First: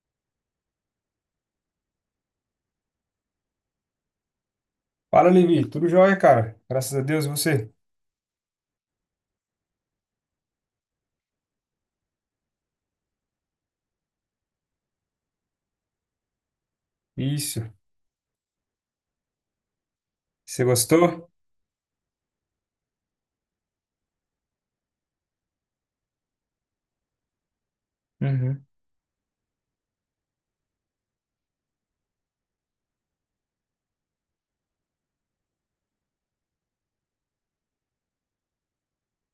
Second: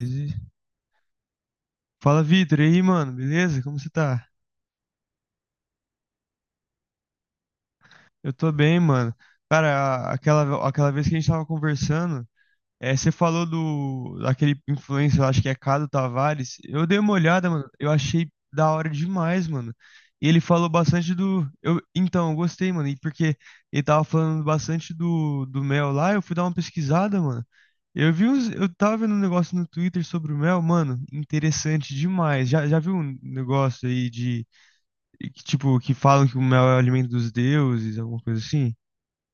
Ele- Fala, Vitor, e aí, mano, beleza? Como você tá? Fala, Levi. Tudo jóia, cara. Graças a Deus, e você? Eu tô bem, mano. Cara, aquela vez que a gente tava conversando, você falou do daquele influencer, eu acho que é Cado Tavares. Eu dei uma olhada, Isso. mano, eu achei da hora demais, mano. E ele Você falou bastante gostou? do. Então, eu gostei, mano, e porque ele tava falando bastante do mel lá, eu fui dar uma pesquisada, mano. Eu vi uns, Uhum. eu tava vendo um negócio no Twitter sobre o mel, mano, interessante demais. Já viu um negócio aí de. E que, tipo, que falam que o mel é o alimento dos deuses, alguma coisa assim.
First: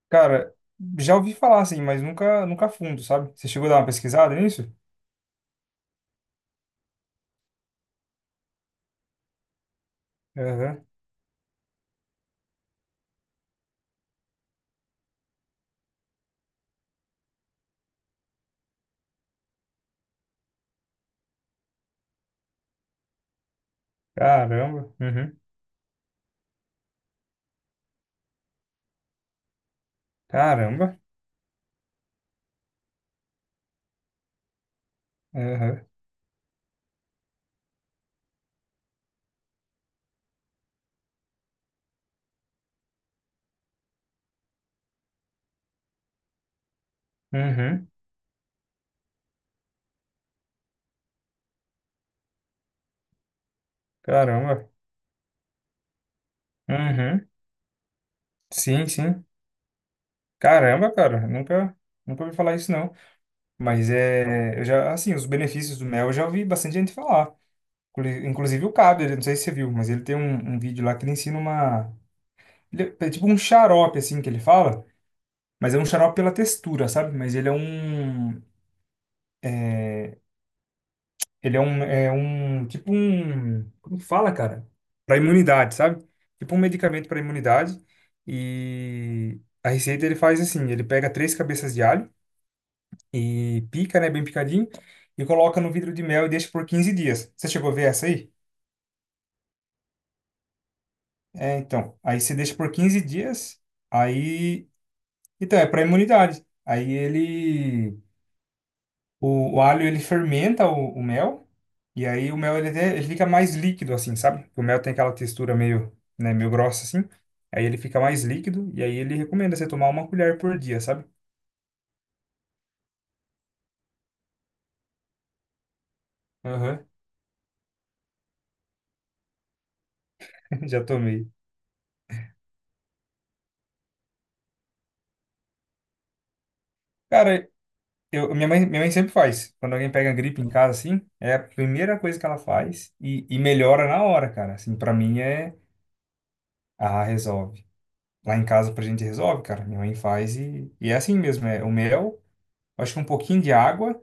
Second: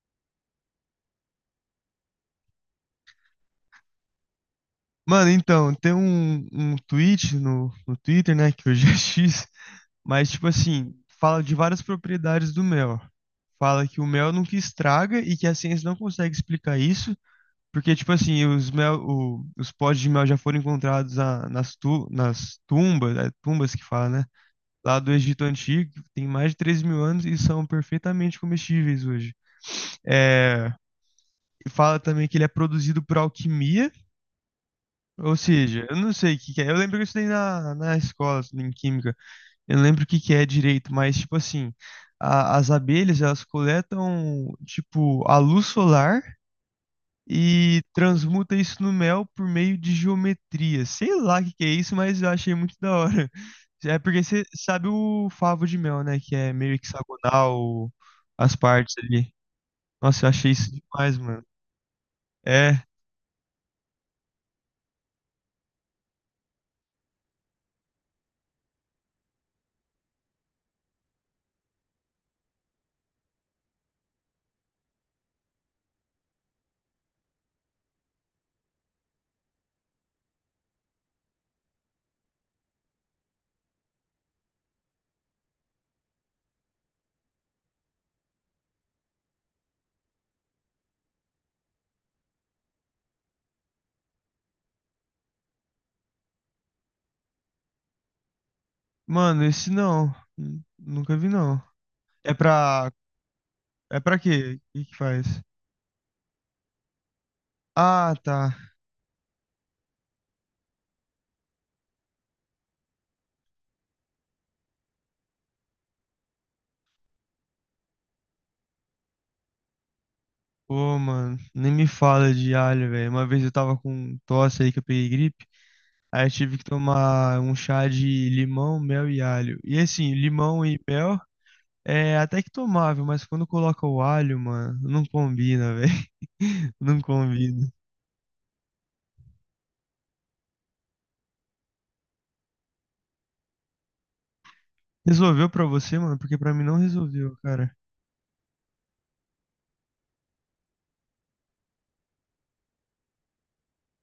Cara, já ouvi falar assim, mas nunca, nunca a fundo, sabe? Você chegou a dar uma pesquisada nisso? Mano, então, tem um tweet no Twitter, né, que hoje é X, mas, tipo Aham. assim, fala de várias propriedades do mel. Fala que o mel nunca estraga e que a ciência não consegue explicar isso, porque, tipo assim, os potes de mel já foram encontrados nas tumbas, tumbas que fala, né, Caramba. lá do Uhum. Egito Antigo, que tem mais de 3.000 anos e são perfeitamente comestíveis hoje. É, Caramba. fala também que ele é produzido por alquimia, ou seja, Aham. eu não sei o que que é. Eu lembro que eu estudei na escola, em química, eu não lembro o que que é direito, mas tipo assim, as abelhas elas coletam tipo a luz solar e Uhum. transmuta isso no mel por meio de geometria. Sei lá o que que é isso, mas eu achei muito da hora. É porque você Caramba. sabe o favo de mel, né, que é meio Uhum. hexagonal as Sim, partes sim. ali. Nossa, eu achei isso Caramba, demais, cara. mano. Nunca, nunca ouvi falar isso, É. não. Mas é, eu já, assim, os benefícios do mel eu já ouvi bastante gente falar. Inclusive o Cabo, não sei se você viu, mas ele tem um vídeo lá que ele ensina uma. Ele é tipo um xarope, assim, que ele fala, mas é um xarope pela textura, sabe? Mas ele é um. Ele é um. É um tipo um. Como que fala, cara? Para imunidade, sabe? Tipo um medicamento para imunidade. E a receita ele faz assim: ele pega três cabeças de alho e pica, né? Bem picadinho. E coloca no vidro de mel e deixa por 15 dias. Você chegou a ver essa aí? Mano, esse não. Nunca vi, É, não. então. Aí É você deixa por pra. 15 dias. É pra quê? Aí. O que que faz? Então, é para imunidade. Aí ele. Ah, tá. O alho ele fermenta o mel e aí o mel ele, ele fica mais líquido assim, sabe? O mel tem aquela textura meio, né, meio grossa assim. Aí ele fica mais líquido e aí ele recomenda você tomar uma colher por dia, Pô, sabe? mano, nem me fala de alho, velho. Uma vez eu tava com um tosse aí que eu peguei gripe. Aí eu tive que Aham. tomar um chá de limão, mel e alho. E assim, limão e Já mel tomei. é até que tomável, mas quando coloca o alho, mano, não combina, velho. Não Cara, combina. eu, minha mãe sempre faz. Quando alguém pega gripe em casa assim, é a primeira coisa que ela faz e melhora na hora, cara. Assim, para mim Resolveu é, pra você, mano? Porque pra mim não ah, resolveu, resolve. cara. Lá em casa pra gente resolve, cara. Minha mãe faz e é assim mesmo, é o mel, acho que um pouquinho de água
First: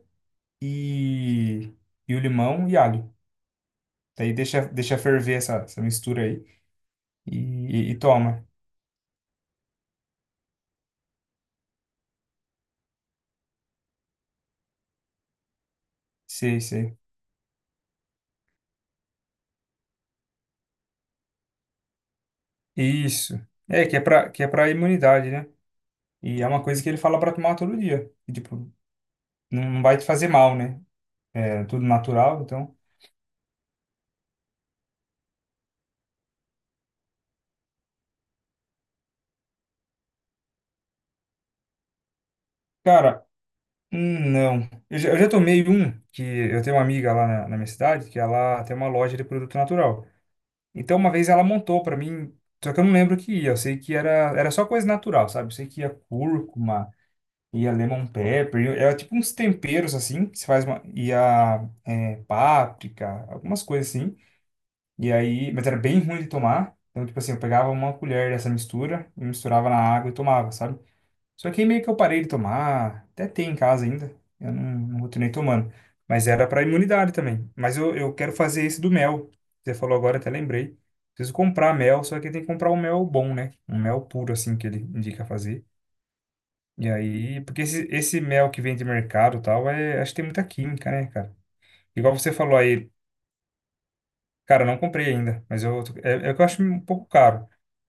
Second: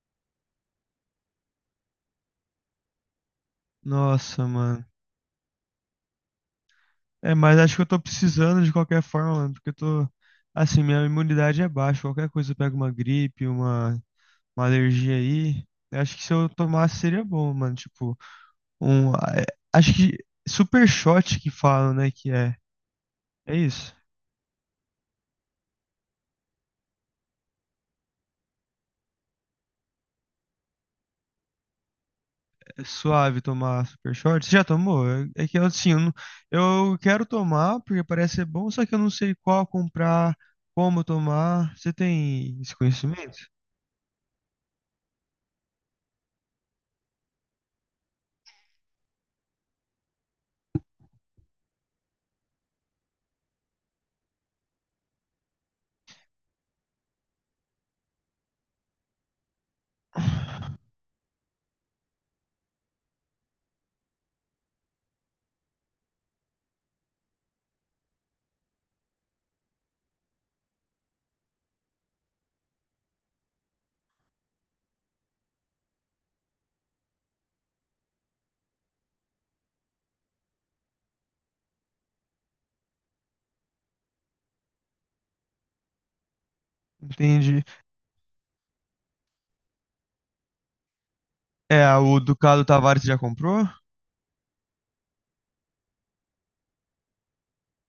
e, e o limão e alho. Daí Nossa, deixa, mano. deixa ferver essa mistura aí e, É, mas acho que eu e tô toma. precisando de qualquer forma, mano, porque eu tô. Assim, minha imunidade é baixa. Qualquer coisa eu pego uma gripe, uma alergia aí. Eu acho que se eu Sei, tomasse sei. seria bom, mano. Tipo, um. a- é- Acho que super shot que falam, né? Que é. Isso. É É, isso. que é pra imunidade, né? E é uma coisa que ele fala pra tomar todo dia. E, tipo, não vai te fazer mal, né? É tudo natural, então. É suave tomar super shot. Você já tomou? É que assim, eu, não- eu quero tomar, porque parece ser bom, só que eu não sei qual comprar, como tomar. Você tem esse Cara, conhecimento? Não. Eu já tomei um, que eu tenho uma amiga lá na minha cidade, que ela tem uma loja de produto natural. Então, uma vez ela montou pra mim, só que eu não lembro o que ia. Eu sei que era só coisa natural, sabe? Eu sei que ia cúrcuma, e a lemon pepper, é tipo uns temperos assim, que se faz uma, e a é, páprica, algumas coisas assim. E aí, mas era bem ruim de tomar. Então, tipo assim, eu pegava uma colher dessa mistura, e misturava na água e tomava, sabe? Só que aí meio que eu parei de tomar, até tem em casa ainda, eu não continuei tomando. Mas era para imunidade também. Mas eu quero fazer esse do mel. Você falou agora, até lembrei. Preciso comprar mel, só que tem que comprar um mel bom, né? Um mel puro, assim, que ele indica fazer. E aí, porque Entendi. esse mel que vem de mercado e tal, é, acho que tem muita química, né, cara? É, Igual o você falou Ducado aí, Tavares já comprou? cara, eu não comprei ainda, mas eu, é que eu acho um pouco caro,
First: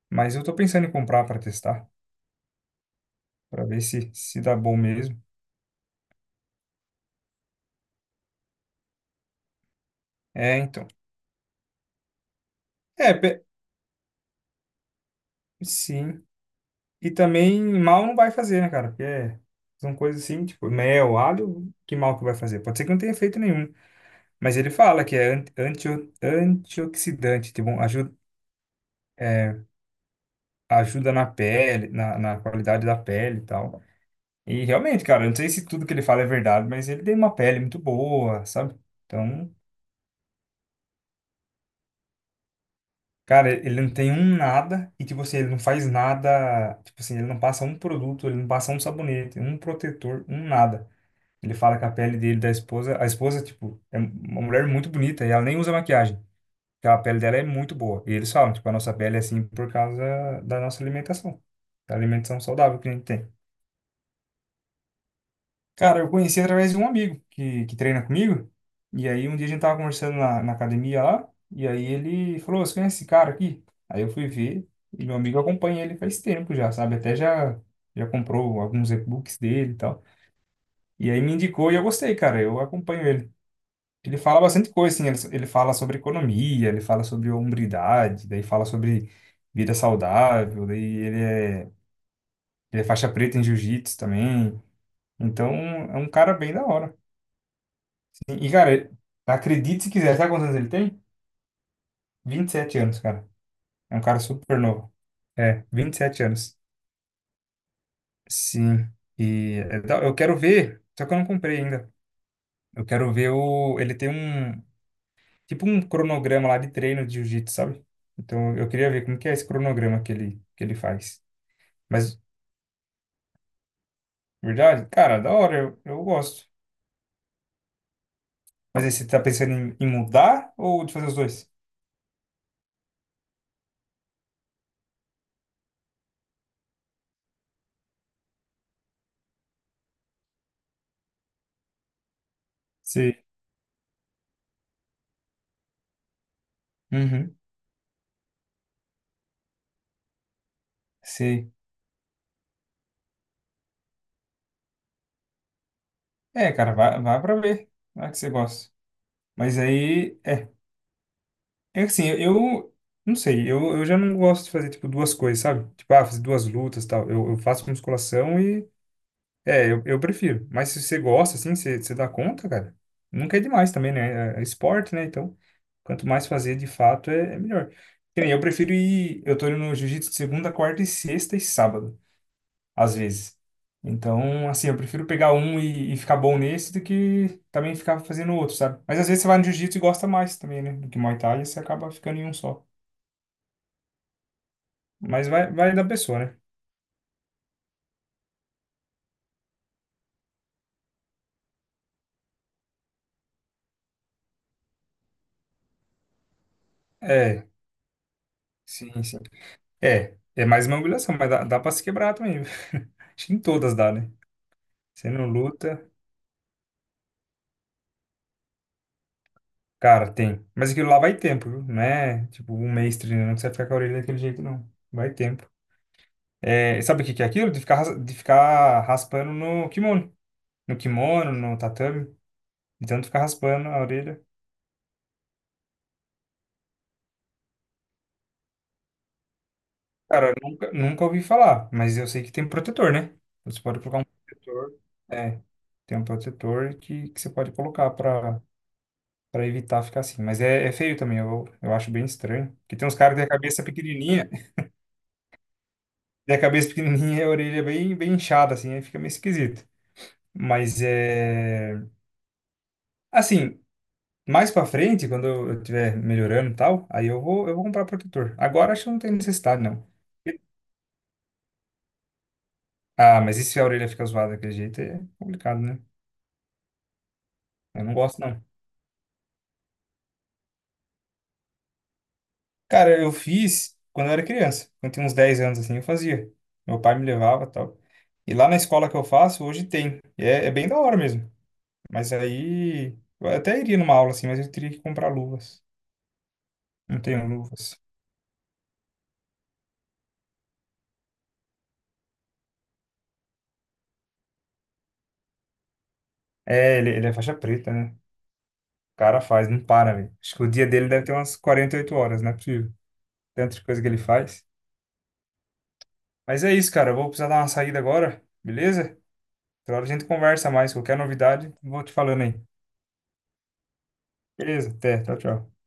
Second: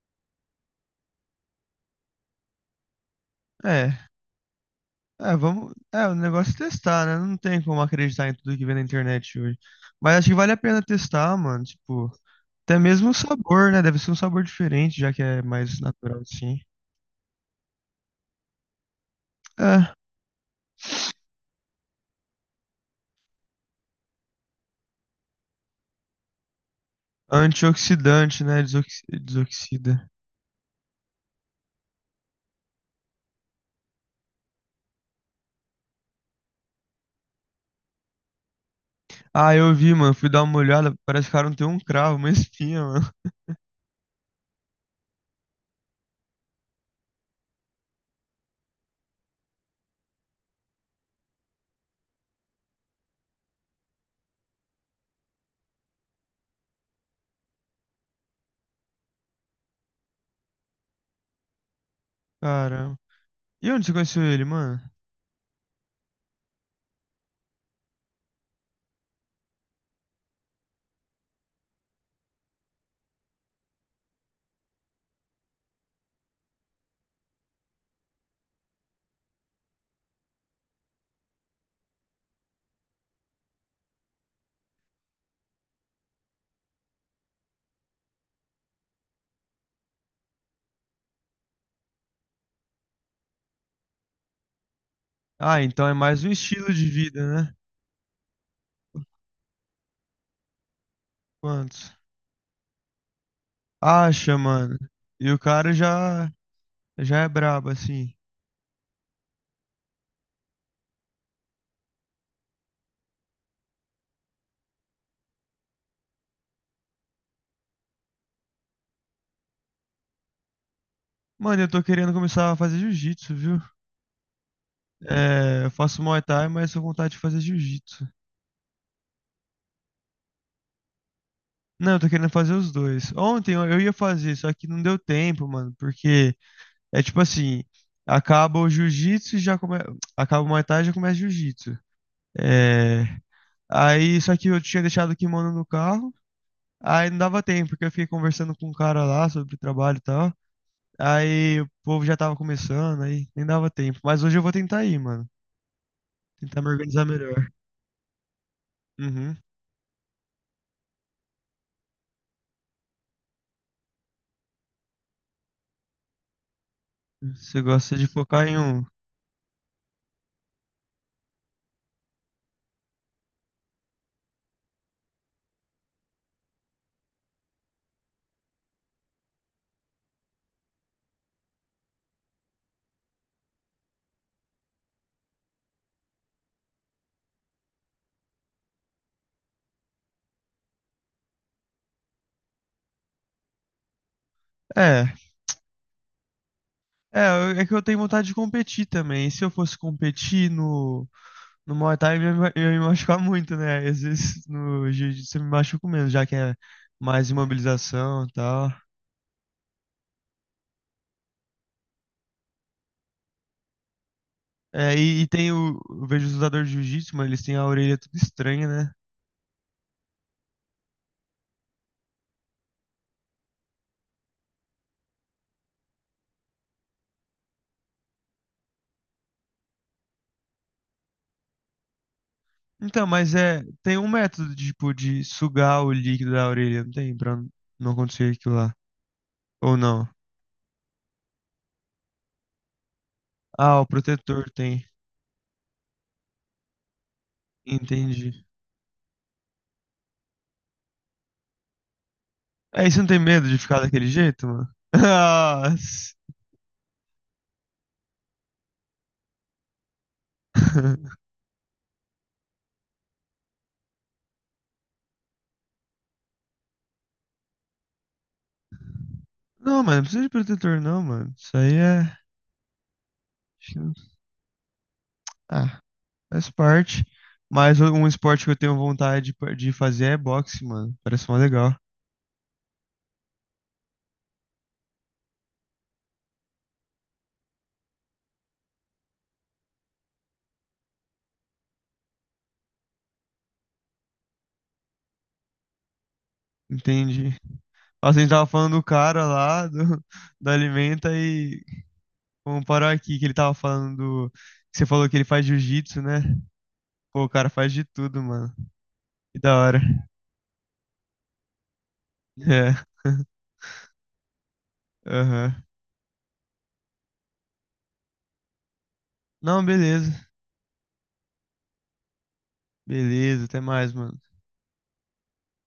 mas eu tô pensando em comprar para testar, para ver É. se dá bom mesmo. É, vamos. É, o negócio é testar, né? Não tem como acreditar em tudo que vem na internet hoje. Mas acho que vale a É, pena então. testar, mano. Tipo, até mesmo É, o sabor, né? Deve ser um sabor diferente, já que é mais natural sim. assim. E também mal não vai fazer, né, cara? Porque É. são coisas assim, tipo, mel, alho, que mal que vai fazer? Pode ser que não tenha efeito nenhum, mas ele fala que é antioxidante, tipo, ajuda, Antioxidante, né? Desoxida. ajuda na pele, na qualidade da pele e tal. E realmente, cara, eu não sei se tudo que ele fala é verdade, mas ele tem uma pele muito boa, sabe? Então, Ah, eu vi, mano. Fui dar uma olhada. Parece que o cara não tem um cravo, uma espinha, mano. cara, ele não tem um nada e, tipo assim, ele não faz nada. Tipo assim, ele não passa um produto, ele não passa um sabonete, um protetor, um nada. Ele fala que a pele dele, da esposa, a esposa, tipo, é uma mulher muito bonita e ela nem usa maquiagem. Porque a pele dela é muito boa. E eles falam, tipo, a nossa pele é assim por causa da nossa alimentação, da alimentação saudável que a Caramba. gente tem. E onde você conheceu ele, mano? Cara, eu conheci através de um amigo que treina comigo. E aí um dia a gente tava conversando na academia lá, e aí ele falou, "Ô, você conhece esse cara aqui?" Aí eu fui ver, e meu amigo acompanha ele faz tempo já, sabe? Até já comprou alguns e-books dele e tal. E aí me indicou e eu gostei, cara, eu acompanho ele. Ele fala bastante coisa, assim, ele fala sobre economia, ele fala sobre hombridade, daí fala sobre vida saudável, daí ele é faixa preta em jiu-jitsu também. Então, Ah, então é é um mais um cara bem da estilo de hora. vida, né? E, cara, acredite se quiser, sabe quantos anos ele tem? Quantos? 27 anos, cara. É um cara Acha, super mano. novo. E o É, cara 27 já anos. já é brabo, assim. Sim. Eu quero ver, só que eu não comprei ainda. Eu quero ver o. Ele tem um. Tipo um cronograma lá de treino de jiu-jitsu, sabe? Então eu queria ver como que é esse cronograma que ele faz. Mano, eu tô querendo Mas, começar a fazer jiu-jitsu, viu? verdade, cara, da hora, É, eu eu, faço eu Muay Thai, gosto. mas tô com vontade de fazer jiu-jitsu. Mas aí você tá pensando em mudar ou de fazer os dois? Não, eu tô querendo fazer os dois. Ontem eu ia fazer, só que não deu tempo, mano, porque é tipo assim, acaba o jiu-jitsu e já começa, acaba o Muay Thai e já começa jiu-jitsu. É, Sim. aí só que eu tinha deixado o kimono no carro, aí não Uhum, dava tempo, porque eu fiquei conversando com um cara lá sobre trabalho e tal. sei. Aí o povo já tava começando, aí nem dava tempo. Mas hoje eu vou tentar ir, mano. É, Tentar me cara, vai, organizar vai pra melhor. ver. Vai que você gosta. Uhum. Mas aí, é assim, eu, não sei, eu já não gosto de fazer, tipo, duas coisas, sabe? Tipo, ah, fazer duas lutas e tal. Eu Você faço gosta de musculação focar em e, um. é, eu prefiro. Mas se você gosta, assim, você dá conta, cara, nunca é demais também, né? É esporte, né? Então, quanto mais fazer, de fato, é melhor. Que nem eu prefiro ir, eu tô indo no jiu-jitsu de segunda, quarta e sexta e sábado às vezes. Então, assim, eu prefiro pegar um e ficar bom nesse do que também ficar fazendo outro, sabe? Mas às vezes você vai no jiu-jitsu e gosta mais também, né? Do que Muay Thai e você acaba ficando em um só. É. Mas vai da pessoa, né? É, é que eu tenho vontade de competir também. E se eu fosse competir no Muay Thai, eu ia me machucar muito, né? Às vezes no Jiu-Jitsu eu me machuco menos, já que é mais É, imobilização e tal. sim, sim. É mais uma humilhação, mas dá, dá pra se quebrar também. Acho que em todas dá, né? É, Você e não tem o. luta, Eu vejo os lutadores de Jiu-Jitsu, mano, eles têm a orelha tudo estranha, né? cara, tem. Mas aquilo lá vai tempo, viu? Não é tipo um mês treinando que você ficar com a orelha daquele jeito, não. Vai tempo. É, sabe o que que é aquilo? De ficar raspando no kimono, no tatame, de tanto Então, ficar mas é, raspando a tem um orelha. método tipo, de sugar o líquido da orelha, não tem? Pra não acontecer aquilo lá. Ou não? Cara, eu nunca, nunca ouvi falar, mas eu sei que tem um protetor, né? Você pode Ah, o colocar um protetor protetor. tem. É, tem um protetor que você pode colocar pra, Entendi. pra evitar ficar assim. Mas é feio também, eu acho bem estranho. Porque É, tem e uns você não caras que tem têm a medo de cabeça ficar daquele pequenininha, jeito, mano? Nossa. tem a cabeça pequenininha e a orelha bem, bem inchada, assim, aí fica meio esquisito. Mas é. Assim, mais pra frente, quando eu estiver melhorando e tal, aí eu vou comprar protetor. Agora acho que não tem necessidade, Não, não. mano, não precisa de protetor, não, mano. Isso aí é. Acho Ah, mas e se a que orelha não- fica zoada daquele jeito é complicado, né? Ah, faz parte. Mas Eu não um gosto, não. esporte que eu tenho vontade de de fazer é boxe, mano. Parece mó legal. Cara, eu fiz quando eu era criança. Quando eu tinha uns 10 anos, assim, eu fazia. Meu pai me levava e tal. E lá na escola que eu faço, hoje tem. E é bem da hora mesmo. Mas aí... Eu até iria numa aula, assim, mas eu teria que comprar luvas. Não tenho Entendi. luvas. Nossa, a gente tava falando do cara lá, do, da Alimenta, e vamos parar aqui que ele tava falando. Que você falou que ele faz jiu-jitsu, né? É, ele é Pô, o faixa cara faz preta, de né? tudo, mano. O cara Que faz, da não hora. para, velho. Acho que o dia dele deve ter umas 48 horas, não é É. possível. Tanta coisa que ele faz. Aham. Mas é isso, cara. Eu vou precisar dar uma saída agora, beleza? Não, Outra hora a gente beleza. conversa mais. Qualquer novidade, vou te falando aí. Beleza, até mais, mano. Beleza, até. Tchau, tchau.